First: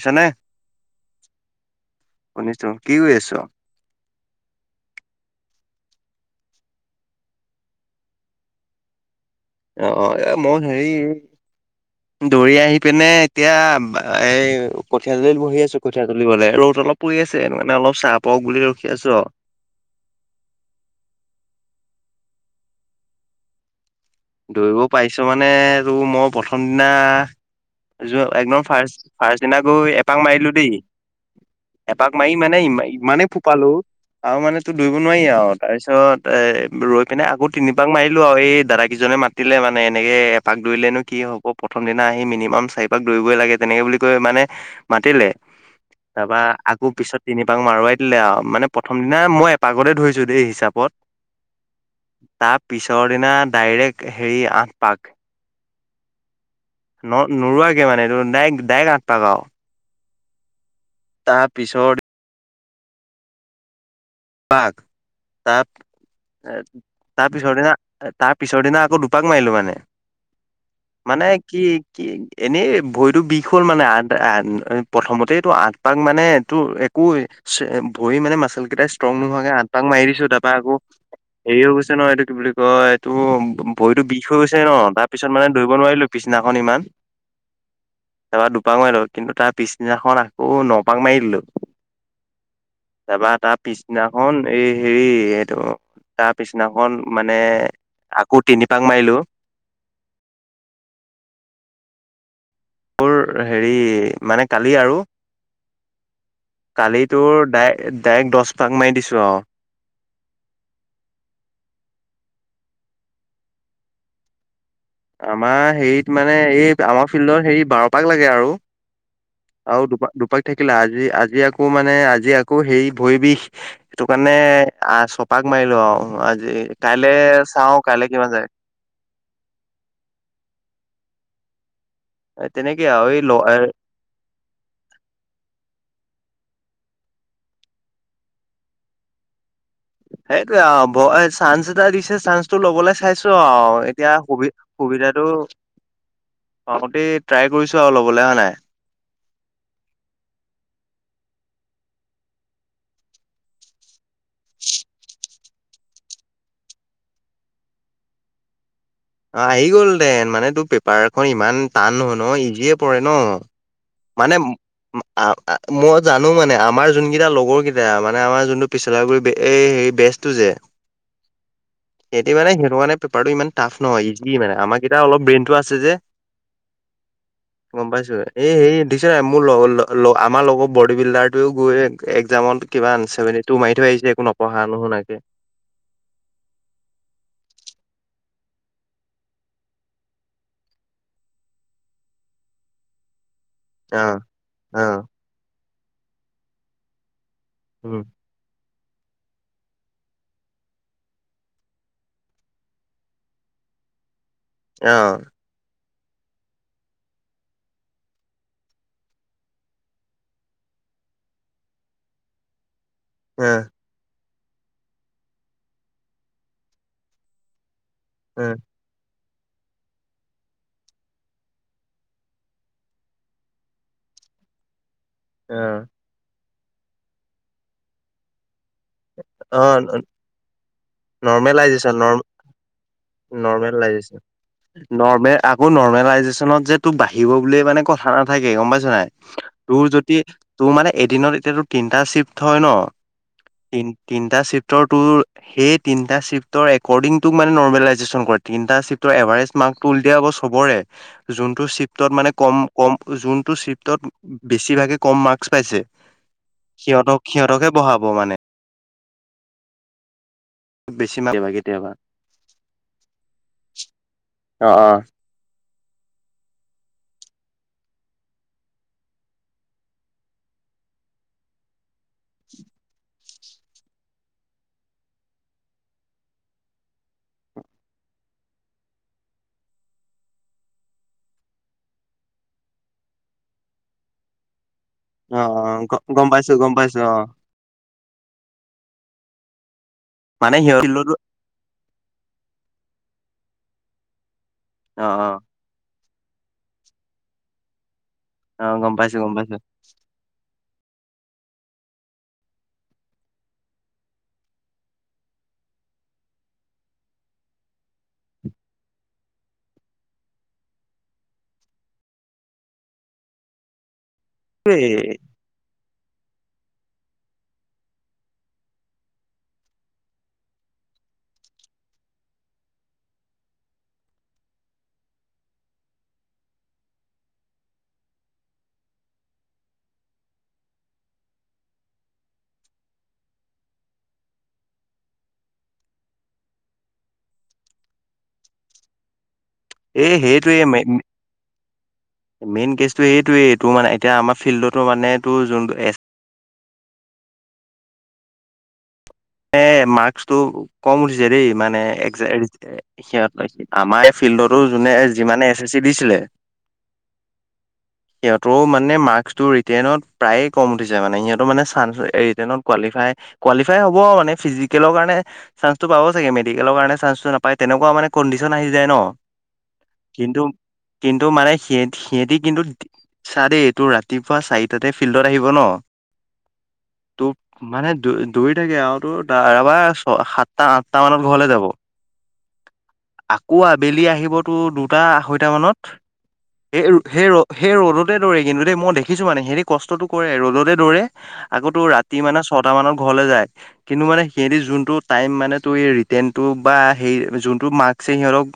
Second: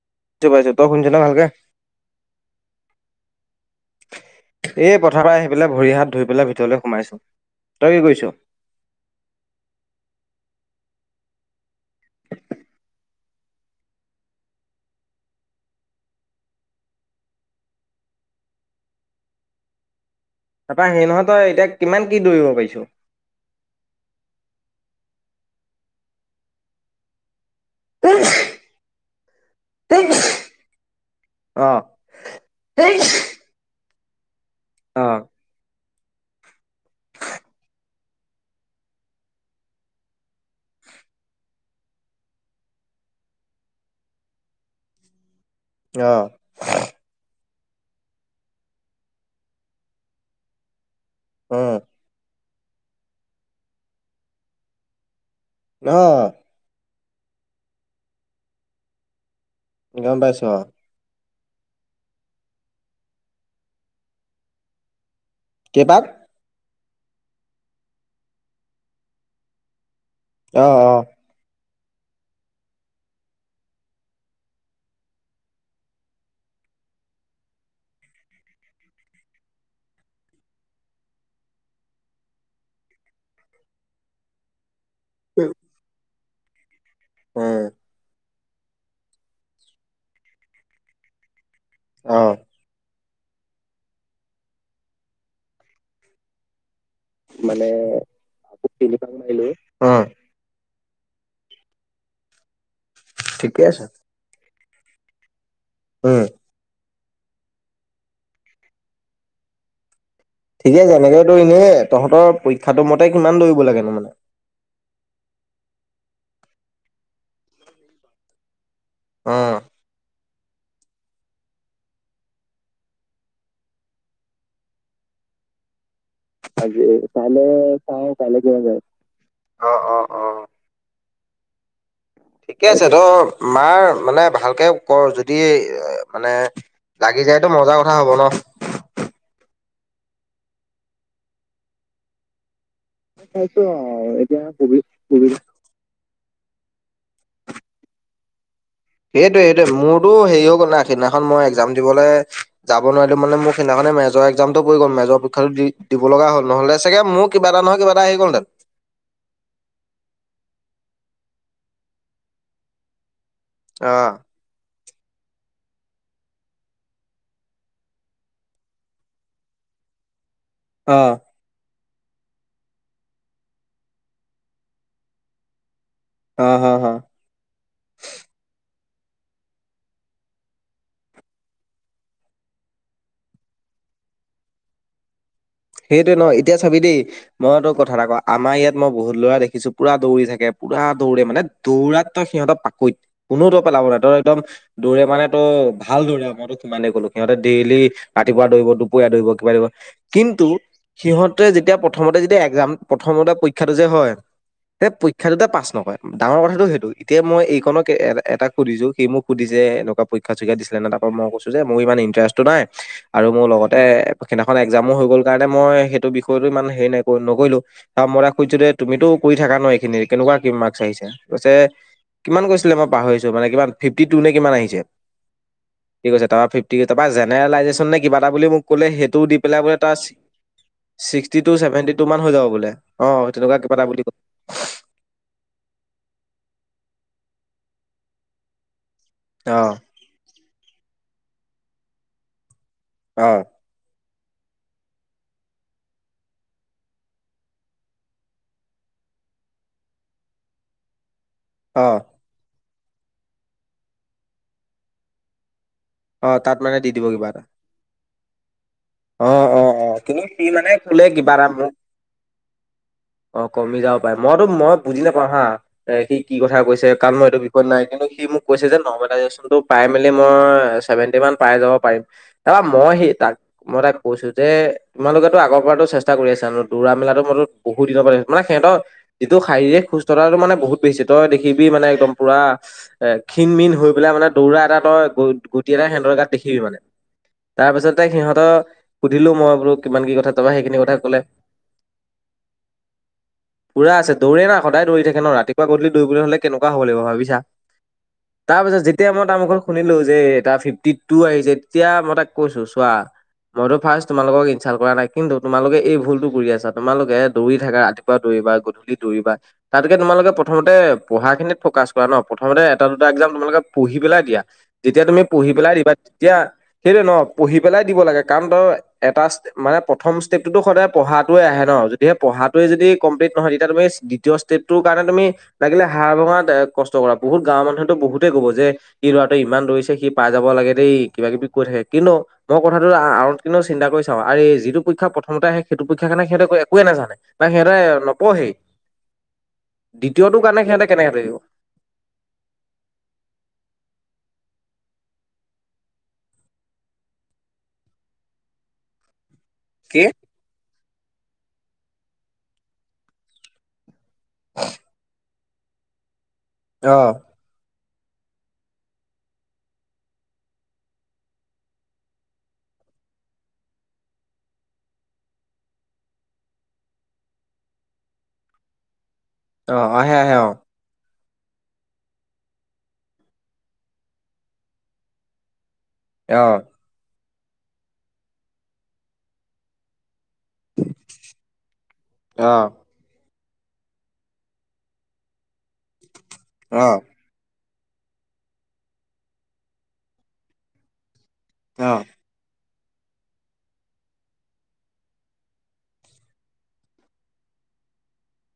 আছ নে পাইছো পাইছো তই শুনিছ ন ভালকে শুনিছো কি কৰি আছ এ পথাৰ পৰা আহি পেলাই ভৰি হাত ধুই পেলাই ভিতৰলৈ সোমাইছো তই কি কৰিছ অ এ মই সেৰি দৌৰি আহি পিনে এতিয়া এ কঠীয়া তল বহি আছো কঠিয় তলিবলে ৰ'দ অলপ পৰি আছে মানে অলপ চাহ পক বুলি ৰখি আছো অ তাৰাপৰা সেই নহয় তই এতিয়া কিমান কি দৌৰিব পাৰিছো দৌৰিব পাৰিছো মানে তটো মই প্ৰথম দিনা যোৱা একদম ফাৰ্ষট ফাৰ্ষ্ট দিনা গৈ এপাক মাৰিলো দেই অ এপাক মাৰি মানে ইমানে ফোপালো আৰু মানে তো দুৰিব নোৱাৰি আৰু তাৰপিছত এ ৰৈ পিনে আকৌ তিনিবাক মাৰিলো আৰু এই দাদ কিজনে মাতিলে মানে এনেকে এপাক দৌলেনো কি হ'ব প্ৰথম দিনা আহি মিনিমাম চাৰিপাক দৌৰিই লাগে তেনেকে বুলি মানে মাতিলে অ অ তাৰ আক পিছত এপাক মাৰোৱাই দিলে আৰু মানে প্ৰথম দিনা মই এপ আগতে ধৰিছো দেই হিচাপত অ তাৰ পিছৰ দিনা ডাইৰেক্ট হেৰি আঠ পাক ন ন নোৰোৱাকে মানে এইটো ডাইক ডাইৰেক আঠটকা গম পাইছো অ তাৰ পিছত পাক তাত কেইপাক তাৰ পিছৰ দিনা তাৰ পিছৰ দিনা আকৌ দুপাক মাৰিলো মানে। অ অ মানে কি কি এনেই ভৰিতটো বিষ হ'ল মানে আ প্ৰথমতে টো আঠ পাক মানে তোৰ একো ভৰি মানে মাচল কেইটাই ষ্ট্ৰং নোহোৱাকে আঠ পাক মাৰি দিছো তাৰ পৰা আকৌ। হেৰি হৈ গৈছে ন এইটো কি বুলি কয় এইটো বহিতো বিষ হৈ গৈছে ন। তাৰ পিছত মানে দৌৰিব নোৱাৰিলো পিছদিনাখন ইমান উম। তাৰপাৰ দুপাক মাৰিলো কিন্তু তাৰ পিছদিনাখন আকৌ ন পাক মাৰি দিলো। অ' তাৰপৰা তাৰ পিছদিনা খন এই হেৰি এইটো তাৰ পিছদিনা খন অকন মানে আকৌ তিনি পাক মাৰিলো মোৰ ঠিকে হেৰি আছে মানে কালি আৰু উম। কালি তোৰ ডাই ডাইৰেক্ট দহ পাক মাৰি দিছোঁ অ। ঠিকে আছে এনেকে দৌৰিলেহে। তহঁতৰ পৰীক্ষাটো মতে কিমান দৌৰিব লাগে? আমাৰ হেৰিত মানে এই আমাৰ ফিল্ডৰ হেৰি বাৰপাক লাগে আৰু অ আৰু দুপাক দুপাক থাকিলা আজি আজি আকৌ মানে আজি আকৌ হেই ভৰি বিষ সেইটো কাৰণে আ ছয় পাক মাৰিলো আৰু আজি। কাইলে চাওঁ কাইলে কিমান যায়? অ অ অ এ ঠিকে তেনেকে আছে ত আৰু এই ল মাৰ মানে ভালকে কৰ যদি মানে লাগি যায়তো মজাৰ কথা হ'ব ন। সেইটোৱে আৰু চাঞ্চ দিছে চাঞ্চ টো লবলৈ চাইছো আৰু এতিয়া সুবি সুবিধাটো আহোঁতে ট্ৰাই কৰিছো আৰু ল'বলৈ হয় নে নাই সেইটোৱে সেইটোৱে মোৰতো হেৰিও গ'ল না সেইদিনাখন মই এক্জাম দিবলৈ যাব নোৱাৰিলো মানে মোৰ সেইদিনাখন ম মেজৰ এক্জামতটো পৰি গ'ল মেজৰ পৰীক্ষাটো দি দিব লগা হ'ল নহ'লে চাগে মোৰ কিবা এটা নহয় কিবা এটা আহি গলহেতেন। অ আহি গ'ল দেন মানে তোৰ পেপাৰখন ইমান টান নহয় ন ইজিয়ে পৰে ন। অ। মানে উ--আ মই জানো মানে আমাৰ যোন কেইটা লগৰ কেইটা মানে আমাৰ যোনটো পিছলাগুৰি এই হেৰি বেষ্ট তু যে অ এতিয়া মানে সেইটো কাৰণে পেপাৰটো ই টাফ নহয় ইজি মানে আমাৰা কেইটা অলপ ব্ৰেইনতটো আছে যে অ হ হ। গম পাইছো এ হেই দেখিছ নাই মোৰ আমাৰ লগৰ বডী বিল্ডাৰটোৱও গৈ একজামত কিমান চেভেনটি টো মাৰি থৈ আহিলে। সি যে একো নপঢ়া নুশুনকে সেইটয়ে ন এতিয়া চাবি দেই মই তো কথা এটা কওঁ আমাৰ ইয়াত মই বহুত ল'ৰা দেখিছো পুৰা দৌৰি থাকে। পুৰা দৌৰে মানে দৌৰাত তই সিহঁতৰ পাকৈত। কোনো দৰ পেলাব নাই অ ত একদম অ দৌৰে মানে ত ভাল দৌৰে মই তোক সিমানে ক'লো। সিহঁতে ডেইলি উম ৰাতিপুৱা দৌৰিব দুপৰীয়া দৌৰিব কিবা দৌৰিব। কিন্তু সিহঁতে যেতিয়া প্ৰথমতে যেতিয়া এক্জাম প্ৰথমতে পৰীক্ষাটো যে হয় সেই অ পৰীক্ষা টোতে পাছ নকৰে। ডাঙৰ কথাটো সেইটো এতিয়া মই এইখনক এটা সুধিছো সেই মোক সুধি যে এনেকুৱা পৰীক্ষা চৰক্ষ দিছিলে নে ত মই কৈছো যে মোৰ ইমান ইণ্টাৰেষ্টটো নাই আৰু মোৰ লগতে সেইদিনাখন এক্জামো হৈ গ'ল কাৰণে মই সেইটো বিষয়টো ইমান হেৰি নাই নকৰিলো মই অ অ সুধিছো দেই তুমিতো কৰি থাকা ন এইখিনি কেনেকুৱা কি মাৰ্ক আহিছে? কিমান কৈছিলে মই পাহৰিছো মানে কিমান ফিফটি টু নে কিমান আহিছে। সি কাছে ফিফটি জেনেৰেলজেন নে কিবা এটা বুলি মোক ক'লে সেইটোও দি অ পেলাই বোলে তাৰ অ ছিক্সটি টু চেভেটি নৰ্মেলাইজেচন ন টুান হৈ যাব বোলে অ তেনেকুৱা কিবা এটা বুলি ক নৰ্মেলাইজেচন নৰ্মেল আকৌ নৰ্মেল আ ত বাঢ়িব বুল মানে কথা নাথাকে গম পাইছ নাই অ তোৰ যদি তোৰ মানে এদিনত এতিয়াাতো তিনটা চিফ্ট হয় ন আহ তিনিটা চিপ্টৰ ত সেই তিনিটা চিফ্টৰ এৰ্ডিংটোক মানে নৰ্মেলাইজেচন কৰে তিনিটা চিফটৰ এভাৰেজ মাৰ্কটো উল দিয়া আৌ চবৰে যোনটো অ চিফ্টত মানে কম কম যোনটো চিফ্টত বেছিভাগে কম মাৰ্কচ পাইছে অ তাত মানে দি দিব সিহতক কিবা এটা সিহঁতকে বহাব মানে অ অ অ কিন্তু সি মানে কলে বেছি কিবা এটা মাৰ্ক কেতিয়াবা মোক কেতিয়াবা অ কমি যাব পাৰে মইতো অ মই বুজি অ নাপাওঁ হা সি কি কথা কৈছে কাৰণ মই এইটো নাই কিন্ত সি মোক কৈছে যে [unintelligible] পাই মেলি মই চেভেন্টি মান পাই যাব পাৰিম বা মইহেই তাক মই তাক কৈছো যে, তোমালোকেতো আগৰ পৰাটো চেষ্টা কৰি আছা, দৌৰা মেলাতো মইতো বহুত দিনৰ পৰা [unintelligible] মানে সিহঁতৰ যিটো শৰীৰক সুস্থতাটো মানে বত বেচি, তই দেখিবি মানে একদম পোৰা ক্ষীণ মিন হৈ পেলাই মানে দৌৰা এটা তই অ অ গুটি এটা গ সেহেতৰ গাত গম পাইছো দেখিবি গম মানে, পাইছো অ তাৰ পিছত সিহঁতক সুধিলো মই বো কিমান কি কথা তাৰপৰা মানে সেইখিনি সিহঁত কথা ফিল্ডতো কলে পুৰা আছে দৌৰে না সদায় দৌৰি অ থাকে ন অ ৰাতিপুৱা গধূলি দৌৰিবলে হ'লে কেনেকুৱা হ'ব লাগিব ভাবিছা, তাৰ অ পিছত গম যেতিয়া পাইছো মই গম তাৰ পাইছো মুখত শুনিলো যে ফিফটি টু আহিছে তেতিয়া মই তাক কৈছো চোৱা মইতো ফাৰ্ষ্ট তোমালোকক ইনচাল কৰা নাই কিন্তু তোমালোকে এই ভুলতো কৰি আছা তোমালোকে দৌৰি থাক ৰাতিপুৱা দৌৰিবা গধুলি দৌৰিবা, তাতকে তোমালোকে প্ৰথমতে পঢ়া খিনিত ফ'কাচ কৰা ন প্ৰথমতে এটা দুটা একজাম তোমালোকে পহি পেলাই দিয়া, এই যেতিয়া তুমি পহি পেলাই দিবা, তেতিয়া সেইটোই ন পঢ়ি পেলাই দিব লাগে কাৰণ তই এটা ষ্টেপ, মানে প্ৰথম ষ্টেপ টোতো সদায় পঢ়াতোৱে আহে ন যদিহে পঢ়াটোৱে যদি কমপ্লিট নহয় তেতিয়া তুমি দ্বিতীয় ষ্টেপটোৰ কাৰণে তুমি লাগিলে হাড় ভঙা কষ্ট কৰা, বহুত গাঁৱৰ মানুহেতো বহুতে কব যে সি লৰাটো ইমান দৌৰিছে সি পাই যাব লাগে দেই কিবা কিবি কৈ থাকে কিন্তু মই কথা ৰ আঁৰত কিন্তু চিন্তা কৰি চাও আৰে যিটো পৰীক্ষা প্ৰথমতে আহে সেইটো পৰীক্ষাৰ কাৰনে সিহঁতে একোৱে নাজানে বা সিহতে নপঢ়েই [inaudible] এ দ্বিতীয়টো সেইটোৱে কাৰণে মে সিহঁতে কেনেকে ধৰিব মেইন কেছটো এইটোৱেই এইটো মানে এতিয়া আমাৰ ফিল্ডতো মানে টো যোনটো এ এ কি মাৰ্কচ টো কম উঠিছে দেই মানে এক সিহঁত লৈ আমাৰ ফিল্ডতো যোনে যিমানে এছ এছ চি দিছিলে অ [inaudible] সিহঁতৰ মানে মাৰ্কচ টো ৰীতেণত প্ৰায়ে কম উঠিছে মানে, সিহঁতৰ মানে চাঞ্চ ৰিতেনত কোৱালীফাই কোৱালিফাই হ' বা মানে ফিজিকেলৰ কাৰণে চাঞ্চতো পাব চাগে মেডিকেলৰ কাৰণে চাঞ্চতো নাপায় তেনেকুৱা মানে কণ্ডিশচন আহি যায় ন অ আহে আহে কিন্তু অ কিন্তু মানে সিহঁতি কিন্তু, চা দেই তোৰ ৰাতিপুৱা চাৰিটাতে ফিল্ডত আহিব ন আহ তোৰ মানে দৌৰি থাকে আৰু [unintelligible] আঠটা মানত ঘৰলে যাব অ আকৌ আবেলি আহিব তোৰ দুটা আঢ়ৈটামানত সেই অ সেই ৰ সেই ৰ'দতে দৌৰে কিন্তু দেই মই দেখিছোঁ মানে সিহঁতি কষ্টটো কৰে, ৰ'দতে দৌৰে আকৌ তোৰ অ ৰাতি মানে ছটা মানত ঘৰলে যায় কিন্তু মানে সিহতি যোনটো টাইম মানে ত ৰিটনটো বা যোনটো মাৰ্ক্সে সিহঁতক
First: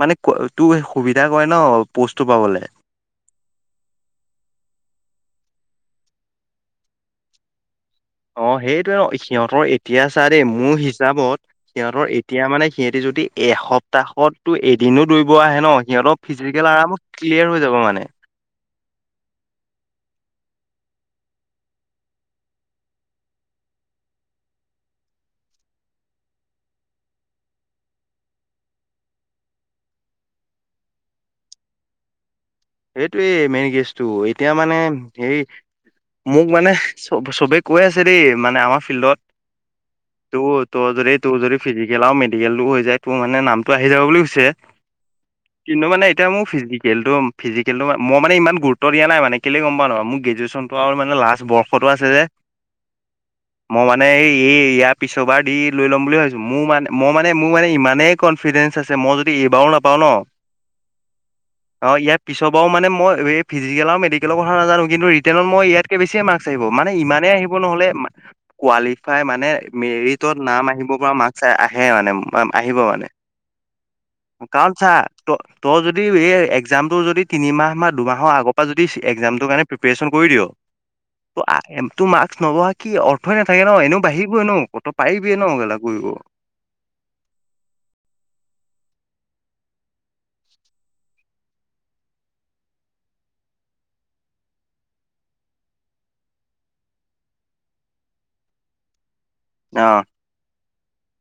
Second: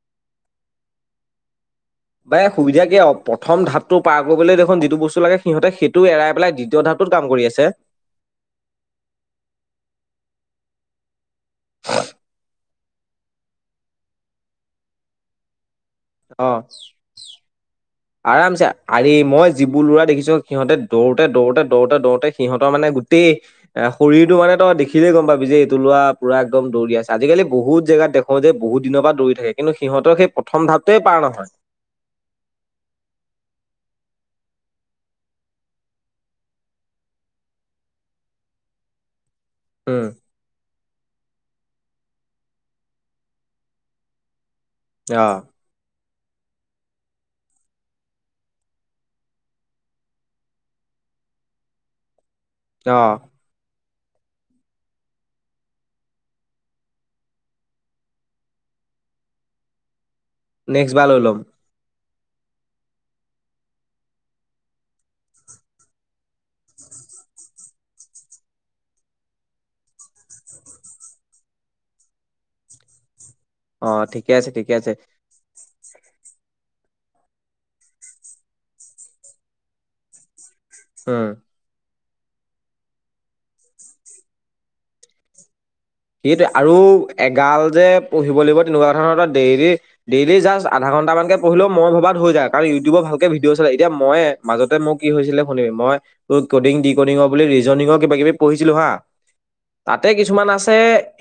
মানে ক তো সুবিধা কৰে ন প'ষ্টটো বাই পাবলে। সুবিধা কিয় অ প্ৰথম ধাততটো পাৰ কৰিবলে দেখোন যিটো বস্তু লাগে সিহঁতে সেইটো এৰাই পেলাই দ্বিতীয় ধাপটোত কাম কৰি আছে অ সেইটোয়ে ন সিহঁতৰ এতিয়া চা দেই মোৰ হিচাপত সিহঁতৰ এতিয়া মানে সিহঁতি যদি এসপ্তাহতো এদিনো দৌৰিব আহে ন সিহঁতৰ অ ফিজিকেল আৰাম ক্লিয়াৰ হৈ যাব মানে আৰামছে আৰে মই যিবোৰ লৰা দেখিছো সিহঁতে দৌৰোতে, দৌৰোতে, দৌৰোতে, দৌৰোতে সিহঁতৰ মানে গোটেই এ শৰীৰো মানে তই দেখিলেই গ'ম পাবি যে এইটো লোৱা পুৰা একদম দৌৰি আছে। আজিকালি বহুত জেগাত দেখ যে বহুত দিনৰ পৰা দৌৰি থাকে কিন্তু সিহঁতৰ সেই প্ৰথম ধাপটোৱে পাৰ নহয়। সেইটোৱে মেইন কেছটো এতিয়া মানে হেৰি মোক মানে চ চবে কৈ আছে দেই মানে আমাৰ ফিল্ডত উম ত'। ত' যদি তোৰ যদি ফিজিকেল আৰু মেডিকেল টো হৈ যায়, তোৰ মানে নামটো আহি যাব বুলি কৈছে। অ কিন্তু মানে এতিয়া মোৰ ফিজিকেল একদম। ফিজিকেল মই মানে ইমান গুৰুত্ব দিয়া নাই মান কেলে গম পা নো মোৰ গ্ৰেজুৱেশচনটো ম লাষ্ট বৰ্ষতটো আছে যে। অ'। মই মানে এই এই ইয়াৰ পিছৰবাৰ দি লৈ ল'ম বুলি ভাবছো মোৰ মানে মই মানে মোৰ মানে ইমানেই কনফিডেন্স আছে মই যদি এইবাৰো নাপাওঁ ন'। নেক্সট বাৰ লৈ লম। অ ইয়াৰ পিছৰ পৰা মানে মই এই ফিজিকেল আৰু মেডিকেলৰ কথা নাজানো কিু ৰিটেনত মই ইয়াতক বেছিয়ে মাৰ্ক আহিব মান হেই। আহিব নহ'লে কোৱালিফাই মানে মেৰিটত নাম আহিব পৰা মাৰ্ক আহে মানে। আহিব মানে অ ঠিকে আছে কাৰণ ঠিকে চা আছে তই যদি এই একজাম। তোৰ যদি তিনিমাহ বা দুমাহৰ আগৰ পৰা যদি একজাম টোৰ কাৰণে প্ৰিপেৰেশ্যন কৰি দিয় উম আহ এম। তো মাৰ্ক্স নবহা কি অৰ্থই নাথাকে ন' এনেও বাঢ়িবই নো ক তো পাৰিবি ন' কেলা। সেইটোৱে আৰু এগাল যে পঢ়িব লাগিব। তেনেকুৱা ধৰণৰ ডেইল-ডেইলি জাষ্ট আধা ঘণ্টা মান কে পঢ়িলও মই ভবাত হৈ যায় কাৰণ ইউটিউবত ভালকে ভিডিঅচ এতিয়া মই মাজতে মোক কি হৈছিলে শুনিবি মই তোৰ কডিং, ডিকডিঙৰ বুলি ৰিজনিঙৰ কিবাকিবি পঢ়িছিলো। হা অ তাতে কিছুমান আছে।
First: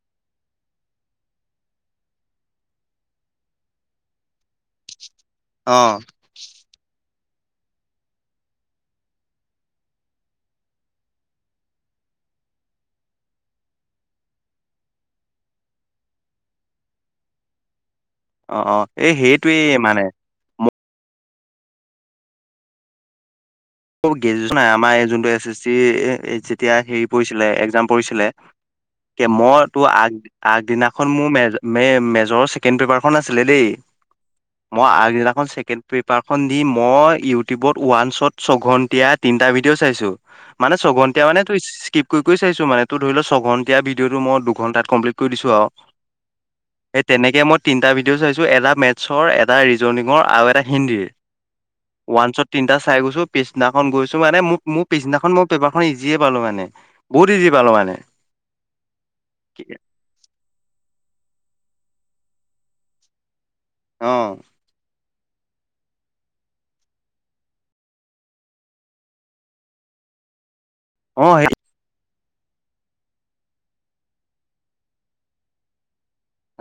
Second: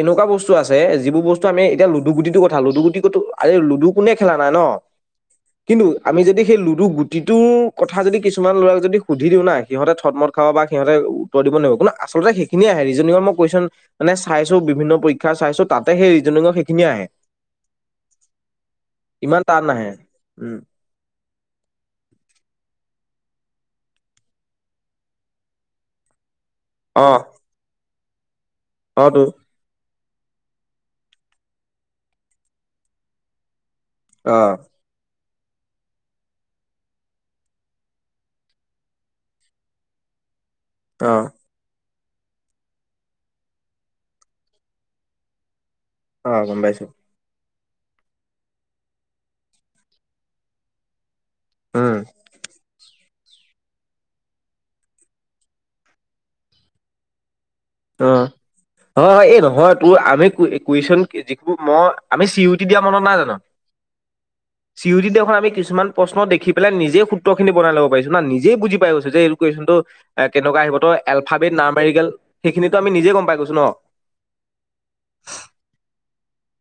এনেকুৱা বস্তু আছে যিবোৰ বস্তু আমি এতিয়া লুডু গুটিটো কথা, লুডু গুটি আ লুডু কোনে খেলা নাই ন'। কিন্তু অ'। আমি যদি সেই লু কিন্তু গুটিটোৰ কথা যদি কিছুমান ল'ৰাক যদি সুধি দিও নাই সিহঁতে থটমত খাব বা সিহঁতে উত্তৰ দিব নোৱাৰে। আচলতে সেইখিনিয়ে আহে ৰিজনিং মোক কোৱেশ্যন। মানে চাইছো বিভিন্ন পৰীক্ষা চাইছো তাতে সেই ৰিজনিঙৰ সেইখিনিয়ে আহে। অ', অ', এই ইমান টান সেইটোৱেই নাহে মানে উম। গ্ৰেজুৱেচন নাই আমাৰ যোনটো এছ এছ চি যেতিয়া হেৰি অ পৰিছিলে একজাম পৰিছিলে। অ তো কে মই তো আগ আগদিনাখন মোৰ মেজৰৰ ছেকেণ্ড পেপাৰখন আছিলে দেই। অ মই আগদিনাখন ছেকেণ্ড পেপাৰখন দি মই ইউটিউবত ওৱানঞ্চত ছঘন্টিয়া তিনিটা ভিডিঅ' চাইছো মানে অ ছঘন্টীয়া মানে তো কৰি কৰি চাইছো মান তোৰ ধৰি লও ছঘন্টীয়া ভিডিঅ'টো মই দু ঘন্টাত কমপ্লিট কৰি দিছো আৰু অ' গম পাইছো। সেই তেনেকে মই তিনিটা ভিডিঅ' চাইছো এটা মেথছৰ এটা ৰিজনঙৰ আৰু এটা হিন্দীৰ। উম ৱানঞ্চত তিনটা চাই গৈছো। পিছদিনাখন গৈছো মানে ম মোৰ পিছদিনাখন মই পেপাৰখন ইজিয়ে পালো মানে বহুত। ইজি পালো মানে অ', -অ' এই নহয় তোৰ আমি কুৱেশচন যিটো মই আমি চি ইউটি দিয়া মনত নাই জানো। অহ। চি ইউ টিত আমি কিছুমান প্ৰশ্ন দেখি পেলাই নিজে সূত্ৰখিনি বনাই ল'ব পাৰিছো না, নিজে বুজি পাই গৈছ যে এইটো কুৱেশনটো কেনেকুৱা আহিব তো অ', এলফাবেত সেই না মেৰি কেল সেইখিনিতো আমি নিজে গম পাই গৈছো ন'।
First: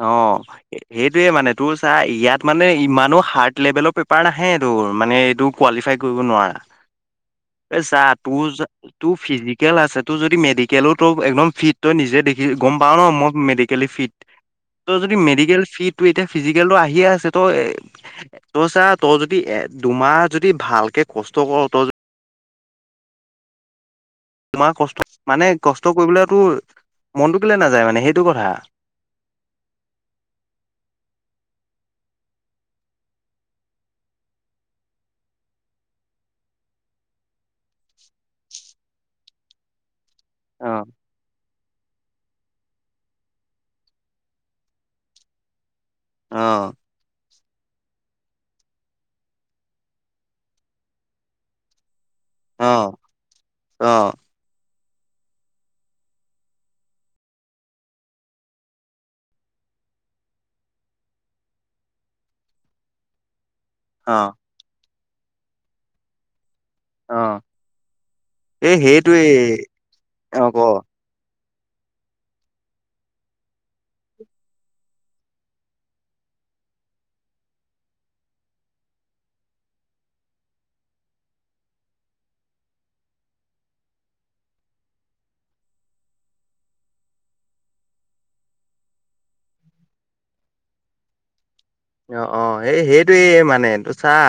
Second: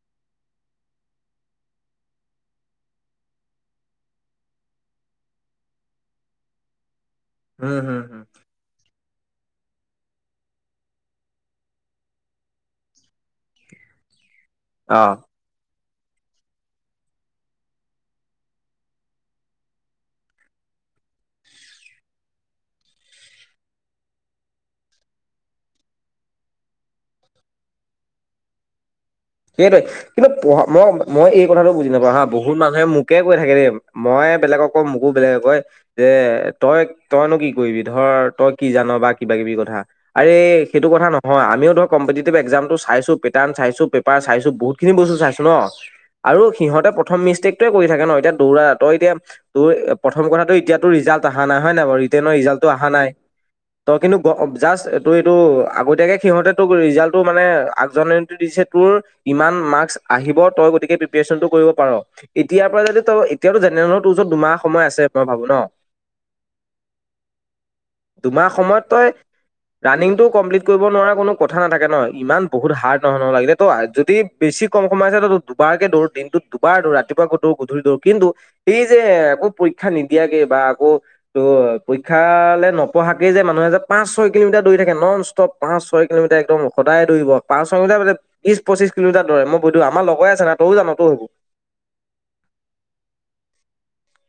অ' সেইটোয়ে মানে তোৰ চাহ ইয়াত মানে ইমানো হাৰ্ড লেভেলৰ পেপাৰ নাহে ত'। তোৰ মানে এইটো কোৱালিফাই কৰিব নোৱাৰা উম, এই হুম, চা হুম। তোৰ। তোৰ ফিজিকেল আছে তোৰ যদি মেডিকেলো ত একদম ফিট তই নিজে দেখি গম পাও ন মই মেডিকেলি ফিট। ফিট অ'। যদি মেডিকেল ফিট। ত এতিয়া ফিজিকেলটো আহিয়ে আছে, তই তই চা তই যদি এ দুমাহ যদি ভাল কে। একে কষ্টকৰ অত তোমাৰ কষ্ট মানে কষ্ট কৰিবলৈতো মনটো কেলে নাযায় মানে সেইটো কথা সেইটোৱে কিন্তু পঢ়া মই মই এই কথাটো বুজি নাপাওঁ হা বহুত মানুহে মোকে কৈ থাকে দেই মই বেলেগক মোকো বেলেগে কয় যে তই তইনো কি কৰিবি ধৰ তই কি জান বা কিব কিবি কথা আৰে অ', সেইটো কথা নহয় আমিও ধৰ কম্পিটিভ এক্জাম টো চাইছো পেটাৰ্ চাইছো চাইছো বহুত খিনি বস্তু চাইছো ন আৰু অ', সিহঁতে প্ৰথম মিষ্টেক কৰি থাকে ন এতিয়া দৌৰা তই এতিয়া তোৰ প্ৰথম কথাটো এতিয়াাতো ৰিজাল্ট অহা নাই হয় নাই বাৰু ৰিজালটো অহা অ', নাই তই অ', কিন্তু জাষ্ট তোৰ এইটো আগতীয়াকৈ সিহঁতে তোক ৰিজাল্টটো মানে আগজননীটো দিছে তোৰ ইমান মাৰ্কচ আহিব তই গতিকে প্ৰিপনটো কৰিব পাৰ এতিয়াৰ পৰা যদি তই এতিয়াতো জেনেলৰ তোৰ ওচৰত অ', দুমাহ সময় আছে মই ভাবো ন অ', দুমাহ এই সময়ত তই সেইটোৱেই ৰাণিংটো অ', ক। কমপ্লিট কৰিব নোৱাৰা কোনো কথা নাথাকে ন ইমান বহুত হাৰ্ড নহয়হ লাগিলে ত যদি বেছি কম সময় আছে ত দুবাৰকে দৌৰ দিনটোত দুবাৰ দৌ ৰাতিপুৱা গৌ গধূি দৌৰ কিন্তু এই যে আকৌ পৰীক্ষা নিদিয়াকে বা আকৌ ত পৰীক্ষালে নপঢ়াকে যে মানুহ পাঁচ ছয়িলমিটাৰ দৰি থাকে নন ষ্টপ পাঁচ ছয় কিলোমিটাৰ একদম সদায় দৌৰি পাঁচ ছয় মিটাৰ বিশ পঁচিশ কিলোমিটাৰ দৰে মই বুধো আমাৰ লগৰে আছে ন তয় জানো তই হব অ অ এই সেইটোয়ে মানে তোৰ চাহ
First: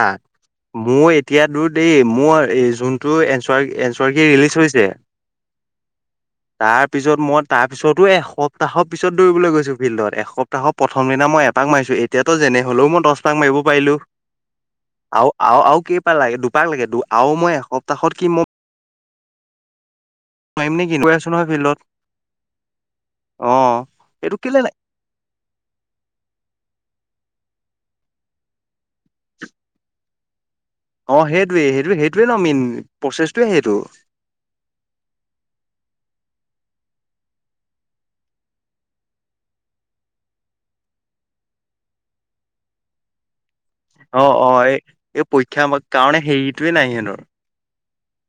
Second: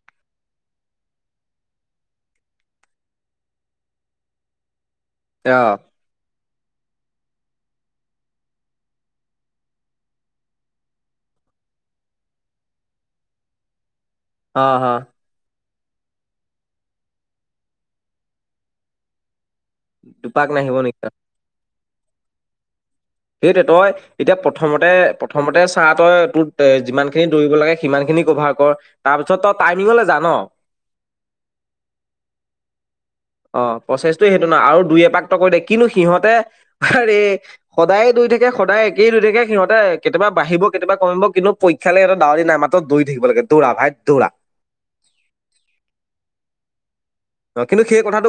মোৰ এতিয়া দু দেই মোৰ যোনটো এ এচৰ কি ৰিলিজ হৈছে অ তাৰপিছত মই তাৰপিছতো এসপ্তাহৰ পিছত দৌৰিলৈ গৈছোঁ ফিল্ডত এসপ্তাহৰ প্ৰথম দিনা মই এপাক মাৰিছোঁ এতিয়াতো যেনে হলেও মই দহপাক মাৰিব পাৰিলো অ অ আৰু কেইপাল লাগে দুপাক লাগে আৰু মই এসপ্তাহত কি মই দুপাক নাহিব নোৱাৰিম নে কি নেকি আছো নহয় ফিল্ডত অ সেইটো তই এতিয়া এইটো কেলে নাই প্ৰথমতে প্ৰথমতে চাহ তই তোৰ এ যিমান খিনি দৌৰিব লাগে সিমান খিনি কভাৰ কৰ তাৰ পিছত ত টাইমিঙলে জা ন অ সেইটোৱে সেইটোৱ সেইটোৱে মেইন প্ৰচেছটোৱে অ সেইটো। প্ৰচেছটো সেইটো নহয় আৰু দুই এপাক কৰি দিয় কিন্তু সিহঁতে আৰে সদায়ে দুই থাকে সদায় একেই দুই থাকে সিহঁতে কেতিয়াবা বাঢ়িব কেতিয়াবা কমিব কিন্তু খেলেহঁত দউৰি নাই মাত্ৰ দৌৰি থাকিব লাগে দৌৰা ভাই অ দৌৰা অ এই এই পৰীক্ষা কাৰণ সেইটোৱে নাই সেন অ কিন্তু সেই কথাটো